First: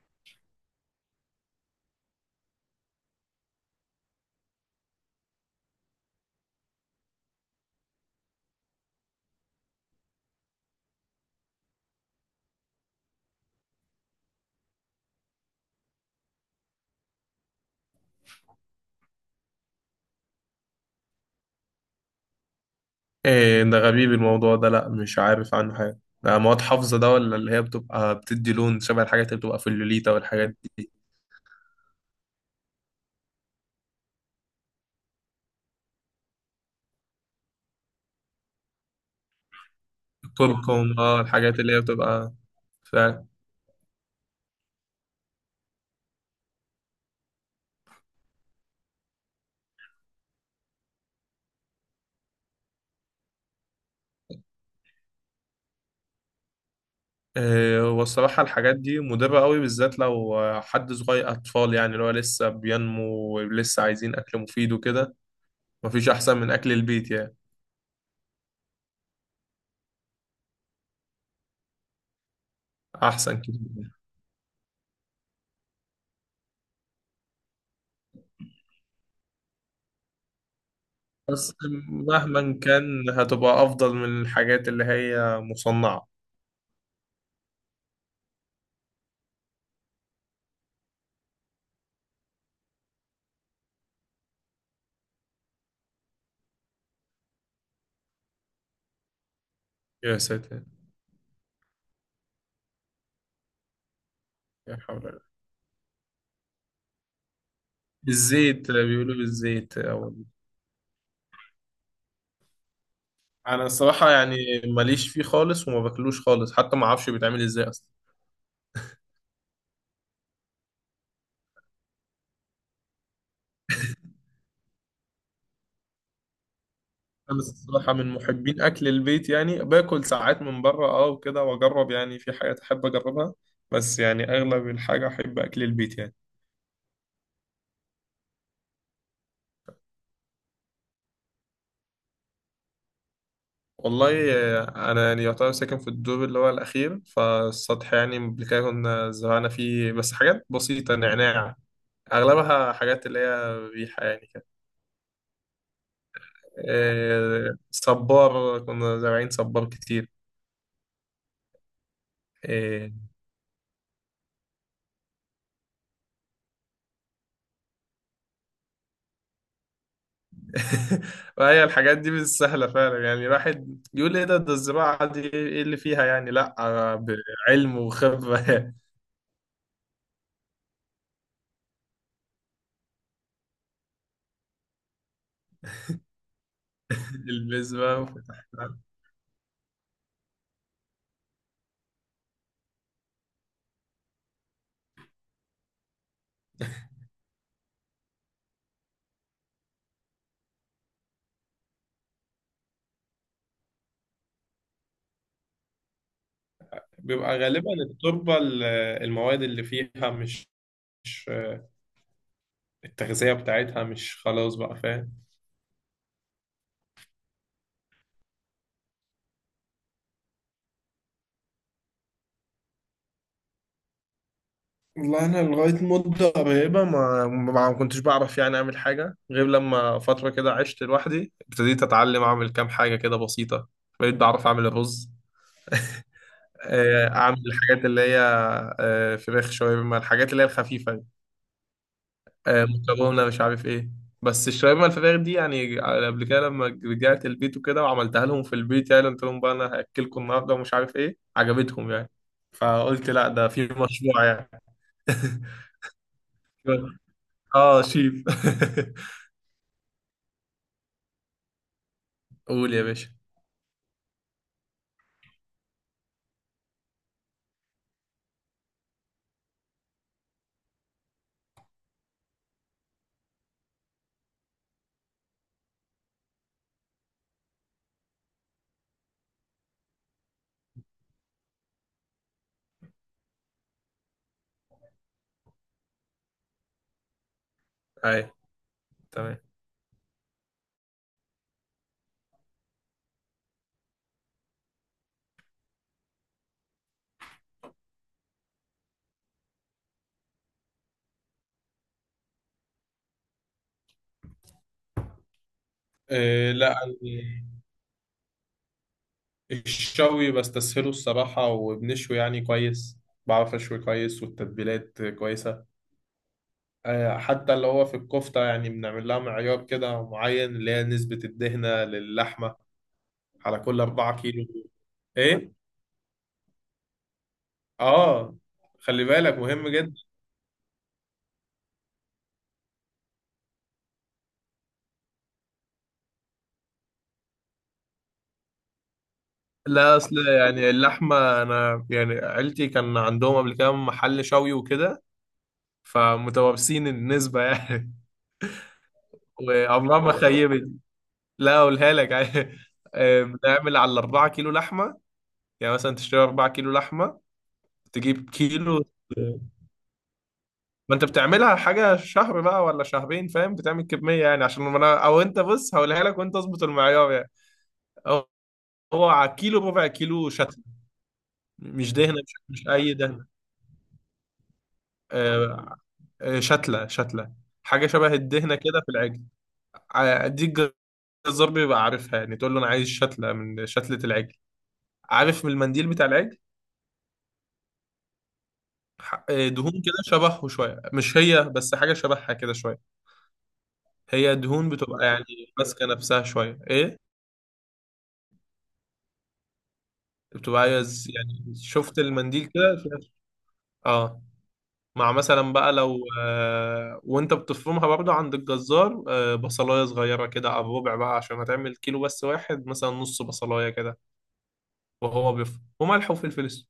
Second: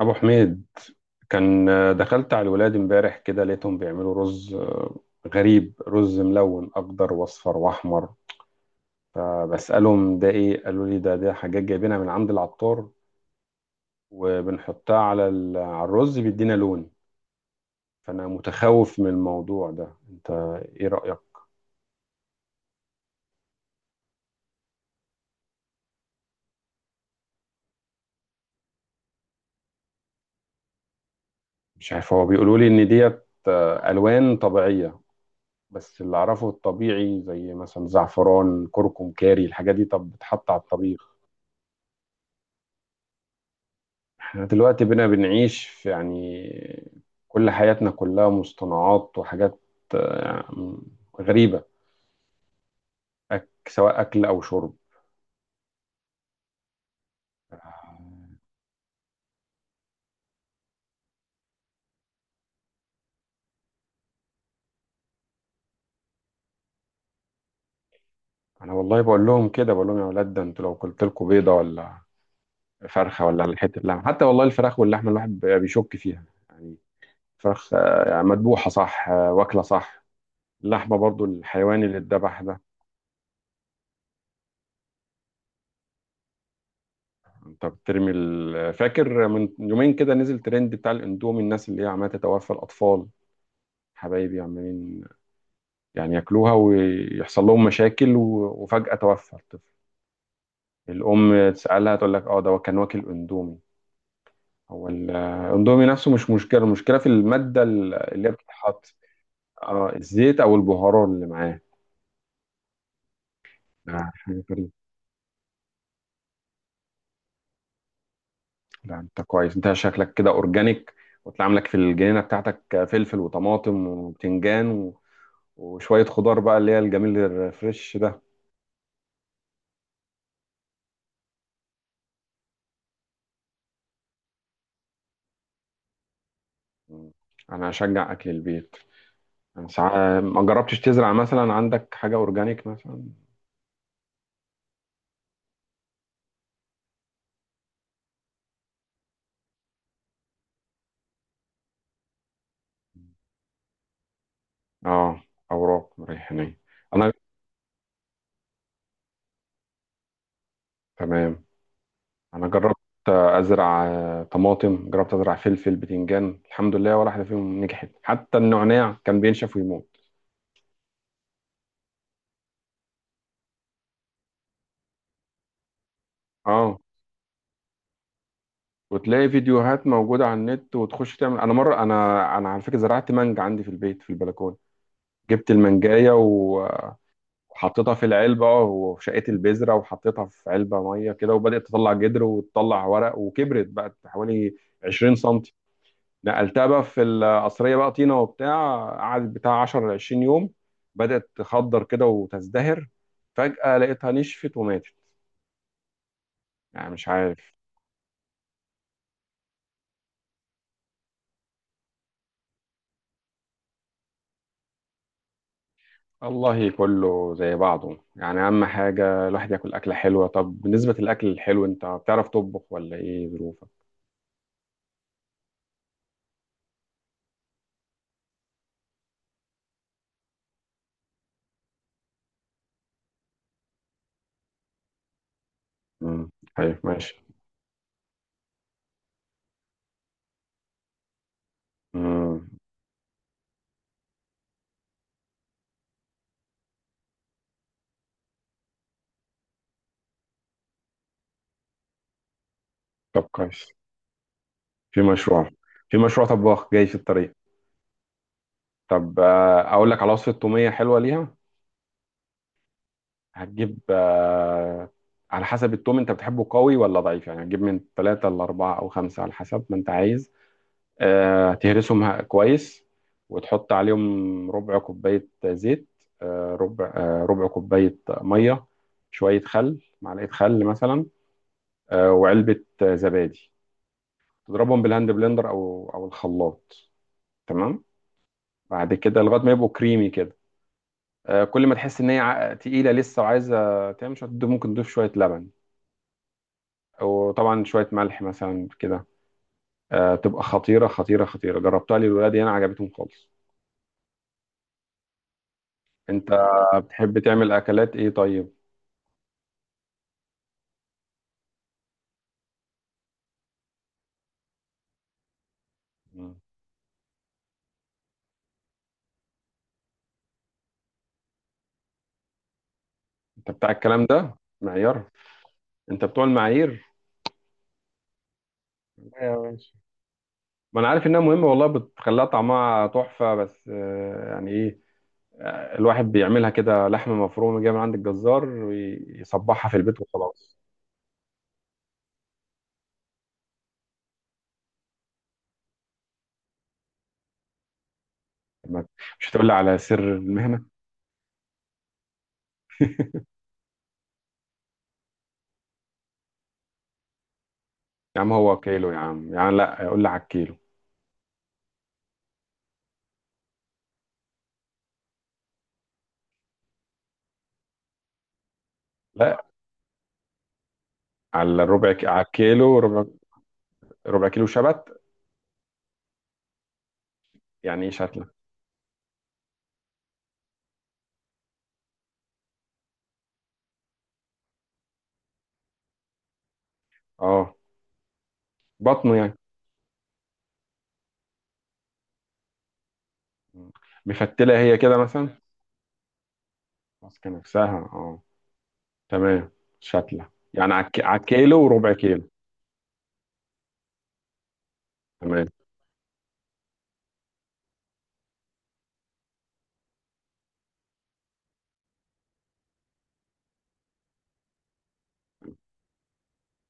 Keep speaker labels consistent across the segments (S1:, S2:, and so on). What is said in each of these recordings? S1: ابو حميد كان دخلت على الولاد امبارح كده، لقيتهم بيعملوا رز غريب. رز ملون، اخضر واصفر واحمر. فبسالهم ده ايه؟ قالوا لي ده حاجات جايبينها من عند العطار، وبنحطها على الرز، بيدينا لون. فانا متخوف من الموضوع ده، انت ايه رايك؟
S2: ايه ده غريب الموضوع ده؟ لا، مش عارف عنه حاجة. ده مواد حافظة ده؟ ولا اللي هي بتبقى بتدي لون شبه الحاجات اللي بتبقى في اللوليتا والحاجات دي؟
S1: مش عارف، هو بيقولوا لي ان ديت الوان طبيعيه، بس اللي اعرفه الطبيعي زي مثلا زعفران، كركم، كاري، الحاجات دي طب بتحط على
S2: الكركم،
S1: الطبيخ.
S2: الحاجات اللي هي بتبقى فعلا.
S1: احنا دلوقتي بقينا بنعيش في، يعني، كل حياتنا كلها مصطنعات وحاجات آه، غريبة. سواء أكل أو شرب.
S2: إيه
S1: آه،
S2: هو الصراحة؟ الحاجات دي مضرة قوي، بالذات لو حد صغير، أطفال يعني اللي هو لسه بينمو ولسه عايزين أكل مفيد وكده. مفيش أحسن من أكل البيت يعني.
S1: أنا والله بقول لهم كده، بقول لهم: يا ولاد، ده أنتوا لو قلت لكم بيضة ولا فرخة
S2: أحسن
S1: ولا حتة
S2: كتير.
S1: لحمة، حتى والله الفراخ واللحمة الواحد بيشك فيها. يعني فراخ، يعني مذبوحة صح، واكلة صح. اللحمة برضو
S2: بس
S1: الحيوان اللي اتذبح
S2: مهما
S1: ده.
S2: كان هتبقى أفضل من الحاجات اللي هي مصنعة.
S1: انت بترمي فاكر من يومين كده نزل ترند بتاع الاندومي، الناس اللي هي عمالة تتوفى الأطفال حبايبي، عمالين يعني ياكلوها ويحصل لهم مشاكل و- وفجأة توفى الطفل.
S2: يا ساتر.
S1: الأم تسألها تقول لك اه ده كان واكل اندومي.
S2: يا
S1: هو
S2: حول.
S1: الاندومي نفسه مش مشكلة، المشكلة في المادة اللي هي
S2: بالزيت،
S1: بتتحط.
S2: بيقولوا بالزيت
S1: اه،
S2: أو...
S1: الزيت أو البهارات اللي معاه.
S2: أنا
S1: لا،
S2: الصراحة يعني
S1: حاجة غريبة.
S2: ماليش فيه خالص وما باكلوش خالص، حتى ما أعرفش بيتعمل إزاي أصلا.
S1: لا، أنت كويس، أنت شكلك كده أورجانيك، وتلاقي عاملك في الجنينة بتاعتك فلفل وطماطم وبتنجان و- وشوية خضار بقى، اللي هي الجميل
S2: أنا الصراحة
S1: الفريش
S2: من
S1: ده.
S2: محبين أكل البيت، يعني باكل ساعات من بره أه وكده، وأجرب يعني في حاجات أحب أجربها. بس يعني أغلب الحاجة أحب أكل البيت يعني.
S1: أنا أشجع أكل البيت. ما جربتش تزرع مثلا عندك حاجة أورجانيك مثلا؟
S2: والله أنا يعني يعتبر ساكن في الدور اللي هو الأخير، فالسطح يعني قبل كده كنا زرعنا فيه بس حاجات بسيطة، نعناع. أغلبها حاجات اللي هي ريحة يعني كده.
S1: اه، أوراق ريحانية. أنا
S2: صبار، كنا زارعين صبار كتير.
S1: تمام، أنا جربت
S2: آه،
S1: أزرع طماطم، جربت أزرع فلفل، بتنجان، الحمد لله ولا واحدة فيهم نجحت، حتى النعناع كان بينشف ويموت.
S2: وهي الحاجات دي مش سهلة فعلا. يعني الواحد يقول ايه ده؟ ده الزراعة دي ايه اللي فيها يعني؟ لا،
S1: اه،
S2: بعلم وخبرة.
S1: وتلاقي فيديوهات موجودة على النت وتخش تعمل. أنا مرة، أنا على فكرة زرعت مانجا عندي في البيت، في البلكونة. جبت المانجاية وحطيتها
S2: البذرة
S1: في العلبة،
S2: وفتحناها.
S1: وشقيت البذرة وحطيتها في علبة مية كده، وبدأت تطلع جدر وتطلع ورق، وكبرت بقت حوالي 20 سنتي. نقلتها بقى في القصرية، بقى طينة وبتاع، قعدت بتاع 10 ل 20 يوم. بدأت تخضر كده وتزدهر، فجأة لقيتها نشفت وماتت، يعني مش
S2: بيبقى
S1: عارف.
S2: غالبا التربة المواد اللي فيها مش مش، آه، التغذية بتاعتها مش خلاص بقى، فاهم؟
S1: والله كله زي بعضه، يعني أهم حاجة الواحد ياكل أكلة حلوة. طب بالنسبة للأكل الحلو، أنت بتعرف تطبخ ولا إيه ظروفك؟
S2: والله انا لغايه مده قريبه ما كنتش بعرف يعني اعمل حاجه، غير لما فتره كده عشت لوحدي ابتديت اتعلم اعمل كام حاجه كده بسيطه. بقيت بعرف اعمل الرز.
S1: امم. طيب، ماشي.
S2: اعمل الحاجات اللي هي فراخ، شاورما، الحاجات اللي هي الخفيفه دي.
S1: امم.
S2: مكرونه، مش عارف ايه. بس الشاورما الفراخ دي، يعني قبل كده لما رجعت البيت وكده وعملتها لهم في البيت، يعني قلت لهم بقى انا هاكلكم النهارده ومش عارف ايه، عجبتهم يعني. فقلت
S1: طب
S2: لا، ده في
S1: كويس.
S2: مشروع يعني.
S1: في مشروع، في مشروع طباخ جاي في الطريق.
S2: اه، شيف.
S1: طب، اقول لك على وصفة تومية حلوة ليها.
S2: قول يا باشا.
S1: هتجيب على حسب التوم انت بتحبه قوي ولا ضعيف، يعني هتجيب من ثلاثة لأربعة أو خمسة على حسب ما انت عايز. تهرسهم كويس، وتحط عليهم ربع كوباية زيت. ربع كوباية مية، شوية خل، معلقة خل مثلا. وعلبة زبادي. تضربهم بالهاند بلندر أو الخلاط. تمام.
S2: هاي.
S1: بعد كده
S2: تمام.
S1: لغاية ما يبقوا كريمي كده. كل ما تحس ان هي تقيله لسه، وعايزه تعمل شويه، ممكن تضيف شويه لبن، او طبعا شويه ملح مثلا كده. تبقى خطيره خطيره خطيره، جربتها للولاد انا عجبتهم خالص. انت
S2: آه لا،
S1: بتحب تعمل اكلات ايه طيب؟
S2: الشوي بستسهله الصراحة، وبنشوي يعني كويس. بعرف أشوي كويس، والتتبيلات كويسة.
S1: مم.
S2: آه، حتى اللي هو في الكفتة يعني بنعمل لها معيار كده معين، اللي هي نسبة الدهنة للحمة،
S1: انت
S2: على
S1: بتاع
S2: كل
S1: الكلام
S2: أربعة
S1: ده؟
S2: كيلو
S1: معيار؟
S2: إيه؟
S1: انت بتوع المعايير؟
S2: آه. خلي
S1: لا
S2: بالك
S1: يا
S2: مهم
S1: باشا،
S2: جدا.
S1: ما انا عارف انها مهمه والله، بتخليها طعمها تحفه، بس يعني ايه، الواحد بيعملها كده لحمه مفرومه جايه من عند الجزار ويصبحها في
S2: لا
S1: البيت
S2: أصل
S1: وخلاص.
S2: يعني اللحمة، أنا يعني عيلتي كان عندهم قبل كده محل شوي وكده، فمتوابسين النسبة يعني.
S1: ما- مش هتقول لي على سر
S2: وعمرها ما
S1: المهنه؟
S2: خيبت. لا، اقولها لك. بنعمل على الـ4 كيلو لحمة. يعني مثلا تشتري 4 كيلو لحمة،
S1: يا
S2: تجيب
S1: عم هو
S2: كيلو.
S1: كيلو، يا عم يعني، لا قول لي على الكيلو.
S2: ما انت بتعملها حاجة شهر بقى ولا شهرين، فاهم؟ بتعمل كمية يعني، عشان ما انا او انت، بص هقولها لك وانت اظبط المعيار يعني. هو، على
S1: لا،
S2: كيلو ربع كيلو شتلة. مش دهنة،
S1: على
S2: مش
S1: الكيلو
S2: اي
S1: ربع.
S2: دهنة.
S1: ربع كيلو شبت.
S2: آه، شتلة شتلة،
S1: يعني
S2: حاجة
S1: ايه
S2: شبه
S1: شتلة؟
S2: الدهنة كده في العجل، دي الجزار بيبقى عارفها يعني، تقول له انا عايز شتلة من شتلة العجل. عارف من المنديل بتاع العجل؟
S1: اه، بطنه يعني.
S2: دهون كده شبهه شوية، مش هي بس حاجة شبهها كده شوية. هي
S1: مفتلة
S2: دهون
S1: هي كده
S2: بتبقى
S1: مثلا؟
S2: يعني ماسكة نفسها شوية، ايه.
S1: ماسكة نفسها، اه تمام. شتلة
S2: بتبقى
S1: يعني
S2: عايز
S1: على
S2: يعني،
S1: الكيلو وربع
S2: شفت
S1: كيلو.
S2: المنديل كده فيها اه. مع
S1: تمام.
S2: مثلا بقى، لو وانت بتفرمها برضه عند الجزار بصلاية صغيرة كده على الربع بقى، عشان هتعمل كيلو بس واحد مثلا، نص بصلاية كده. وهو بيفرم، وملح وفلفل اسود،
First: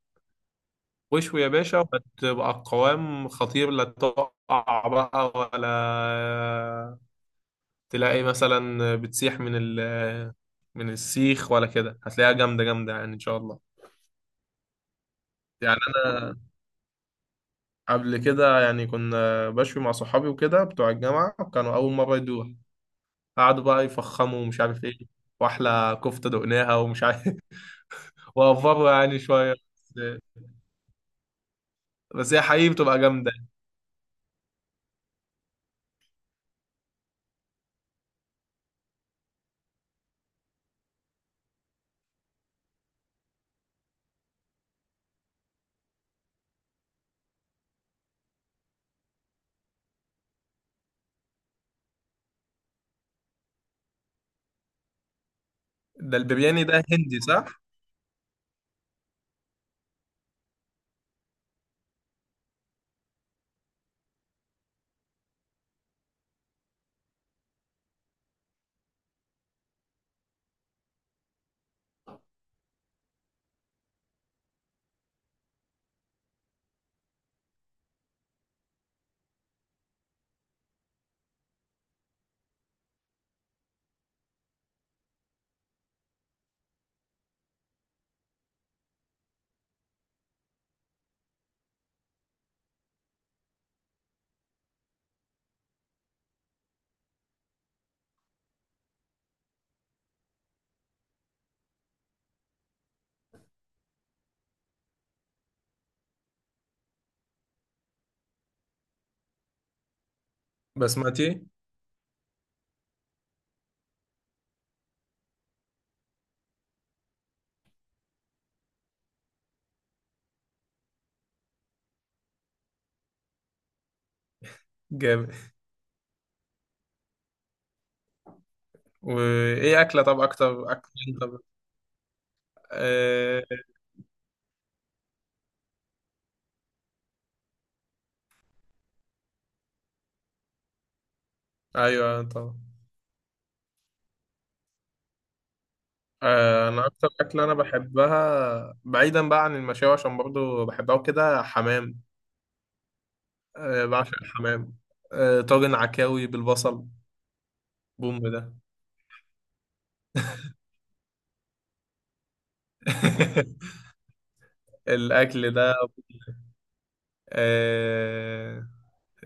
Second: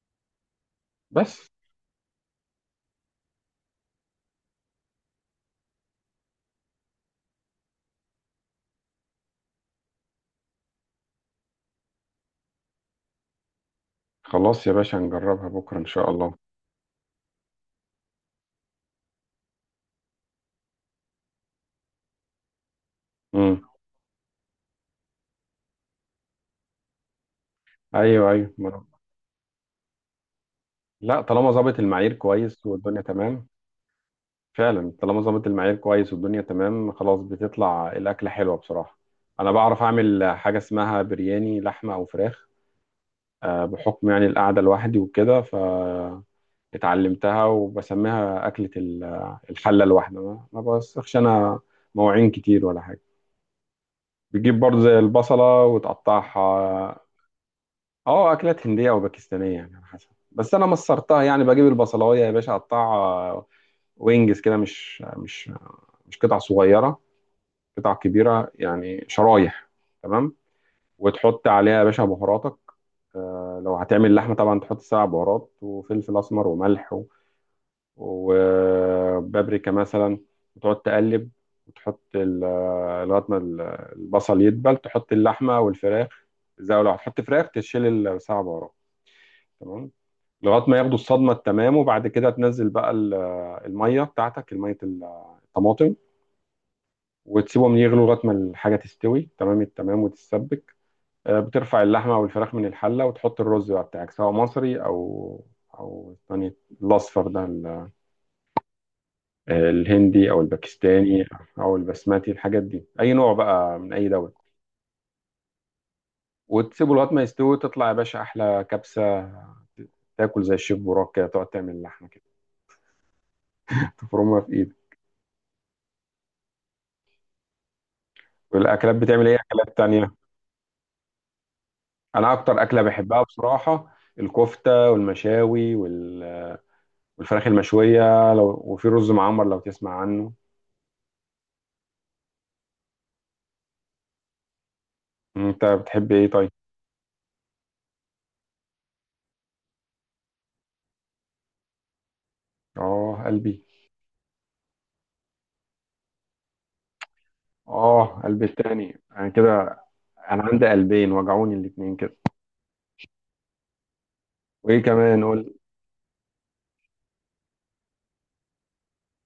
S2: واشوي يا
S1: بس.
S2: باشا، وهتبقى القوام خطير. لا تقع بقى ولا تلاقي مثلا بتسيح من ال من السيخ ولا كده، هتلاقيها جامدة جامدة يعني إن شاء الله.
S1: خلاص يا باشا، هنجربها بكرة
S2: يعني
S1: ان شاء الله.
S2: أنا قبل كده يعني كنا بشوي مع صحابي وكده بتوع الجامعة، وكانوا أول مرة يدوها. قعدوا
S1: امم.
S2: بقى يفخموا ومش عارف إيه، وأحلى كفتة دقناها ومش عارف.
S1: ايوه، ايوه، ما
S2: وأفروا
S1: أنا-
S2: يعني شوية. بس
S1: لا، طالما ظابط المعايير
S2: بس هي
S1: كويس
S2: حقيقي بتبقى
S1: والدنيا
S2: جامدة.
S1: تمام. فعلا، طالما ظبط المعيار كويس والدنيا تمام، خلاص بتطلع الأكلة حلوة بصراحة. أنا بعرف أعمل حاجة اسمها برياني لحمة أو فراخ. بحكم يعني القعدة لوحدي وكده، فاتعلمتها وبسميها أكلة الحلة الواحدة، ما بوسخش أنا مواعين كتير ولا حاجة. بتجيب برضه زي البصلة
S2: ده البرياني ده
S1: وتقطعها.
S2: هندي، صح؟
S1: اه، أكلات هندية أو باكستانية يعني على حسب، بس أنا مصرتها يعني. بجيب البصلاية يا باشا أقطعها، وينجز كده، مش قطع صغيرة، قطع كبيره يعني، شرايح. تمام. وتحط عليها يا باشا بهاراتك، لو هتعمل لحمه طبعا تحط سبع بهارات وفلفل اسمر وملح و- وبابريكا مثلا، وتقعد تقلب. وتحط ال- آه، لغايه ما البصل يدبل، تحط اللحمه والفراخ. زي لو هتحط فراخ تشيل السبع بهارات. تمام. لغايه ما ياخدوا الصدمه التمام، وبعد كده تنزل بقى الميه بتاعتك، الميه الطماطم، وتسيبهم يغلوا لغايه ما الحاجه تستوي تمام التمام وتتسبك. بترفع اللحمة والفراخ من الحلة، وتحط الرز بقى بتاعك، سواء مصري أو الثاني، الأصفر ده الهندي أو الباكستاني،
S2: بسمتي.
S1: أو البسماتي، الحاجات دي أي نوع بقى من أي دولة. وتسيبه لغاية ما يستوي، تطلع يا باشا أحلى كبسة. تاكل زي الشيف براك كده، تقعد تعمل اللحمة كده، تفرمها في إيدك.
S2: جامد.
S1: والأكلات، بتعمل إيه أكلات
S2: وإيه أكلة،
S1: تانية؟
S2: طب أكتر أكتر؟ طب
S1: أنا أكتر أكلة بحبها
S2: آه...
S1: بصراحة الكفتة والمشاوي وال- والفراخ المشوية، لو وفي رز معمر لو تسمع عنه.
S2: أيوه طبعا.
S1: أنت بتحب إيه طيب؟
S2: انا اكتر اكله انا بحبها بعيدا بقى عن المشاوي، عشان برضو بحبها وكده، حمام.
S1: اه، قلبي.
S2: أه، بعشق الحمام. أه، طاجن عكاوي بالبصل. بوم
S1: اه،
S2: ده.
S1: قلبي التاني انا كده. انا عندي قلبين وجعوني الاتنين كده. وايه كمان،
S2: الاكل
S1: قول.
S2: ده، أه،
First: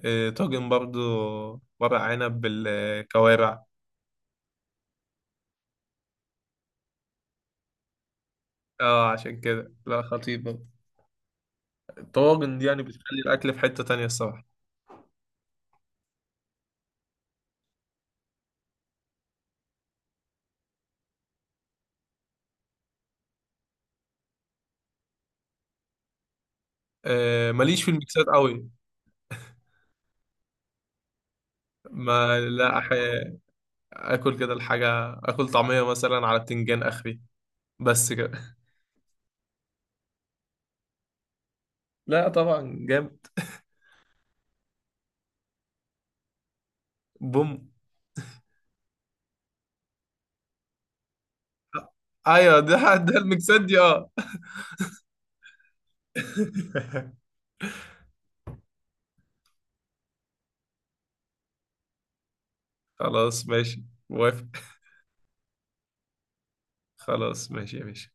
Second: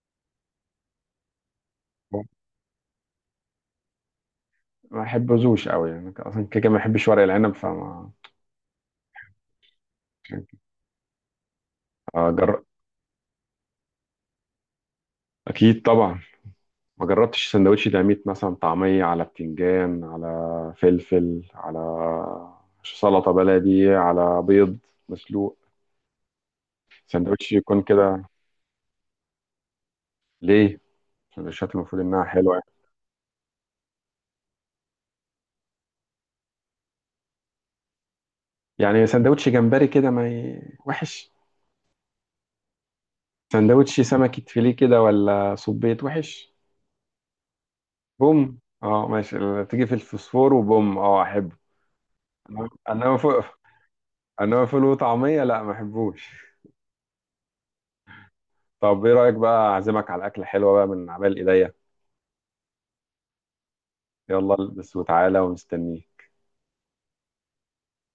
S2: أه طاجن برضو، ورق عنب بالكوارع.
S1: ما بحبوش قوي يعني، اصلا كده كده ما بحبش ورق العنب فما.
S2: اه عشان كده، لا، خطير برضو. الطواجن
S1: أجر...
S2: دي يعني بتخلي الاكل في حتة تانية الصراحة.
S1: اكيد طبعا. ما جربتش سندوتش ديناميت مثلا، طعمية على بتنجان على فلفل على سلطة بلدي على بيض مسلوق؟ سندوتش
S2: أه،
S1: يكون
S2: ماليش في
S1: كده
S2: الميكسات قوي.
S1: ليه؟ السندوتشات المفروض انها
S2: ما
S1: حلوة.
S2: لا أح... اكل كده الحاجة، اكل طعمية مثلا على بتنجان اخري، بس كده.
S1: يعني سندوتش جمبري كده ما ي... وحش؟
S2: لا طبعا جامد.
S1: سندوتش سمكة فيليه كده ولا صبيت وحش؟
S2: بوم.
S1: بوم، اه ماشي، تيجي في الفوسفور وبوم، اه احبه.
S2: ايوه
S1: انما
S2: ده
S1: إنما
S2: ده
S1: فوق،
S2: المكسات دي، اه.
S1: انما فول وطعمية، لا ما احبوش. طب ايه رأيك بقى، اعزمك على اكلة حلوة بقى من عمال ايديا؟
S2: خلاص ماشي، موافق.
S1: يلا البس وتعالى ومستنيك.
S2: خلاص ماشي يا باشا.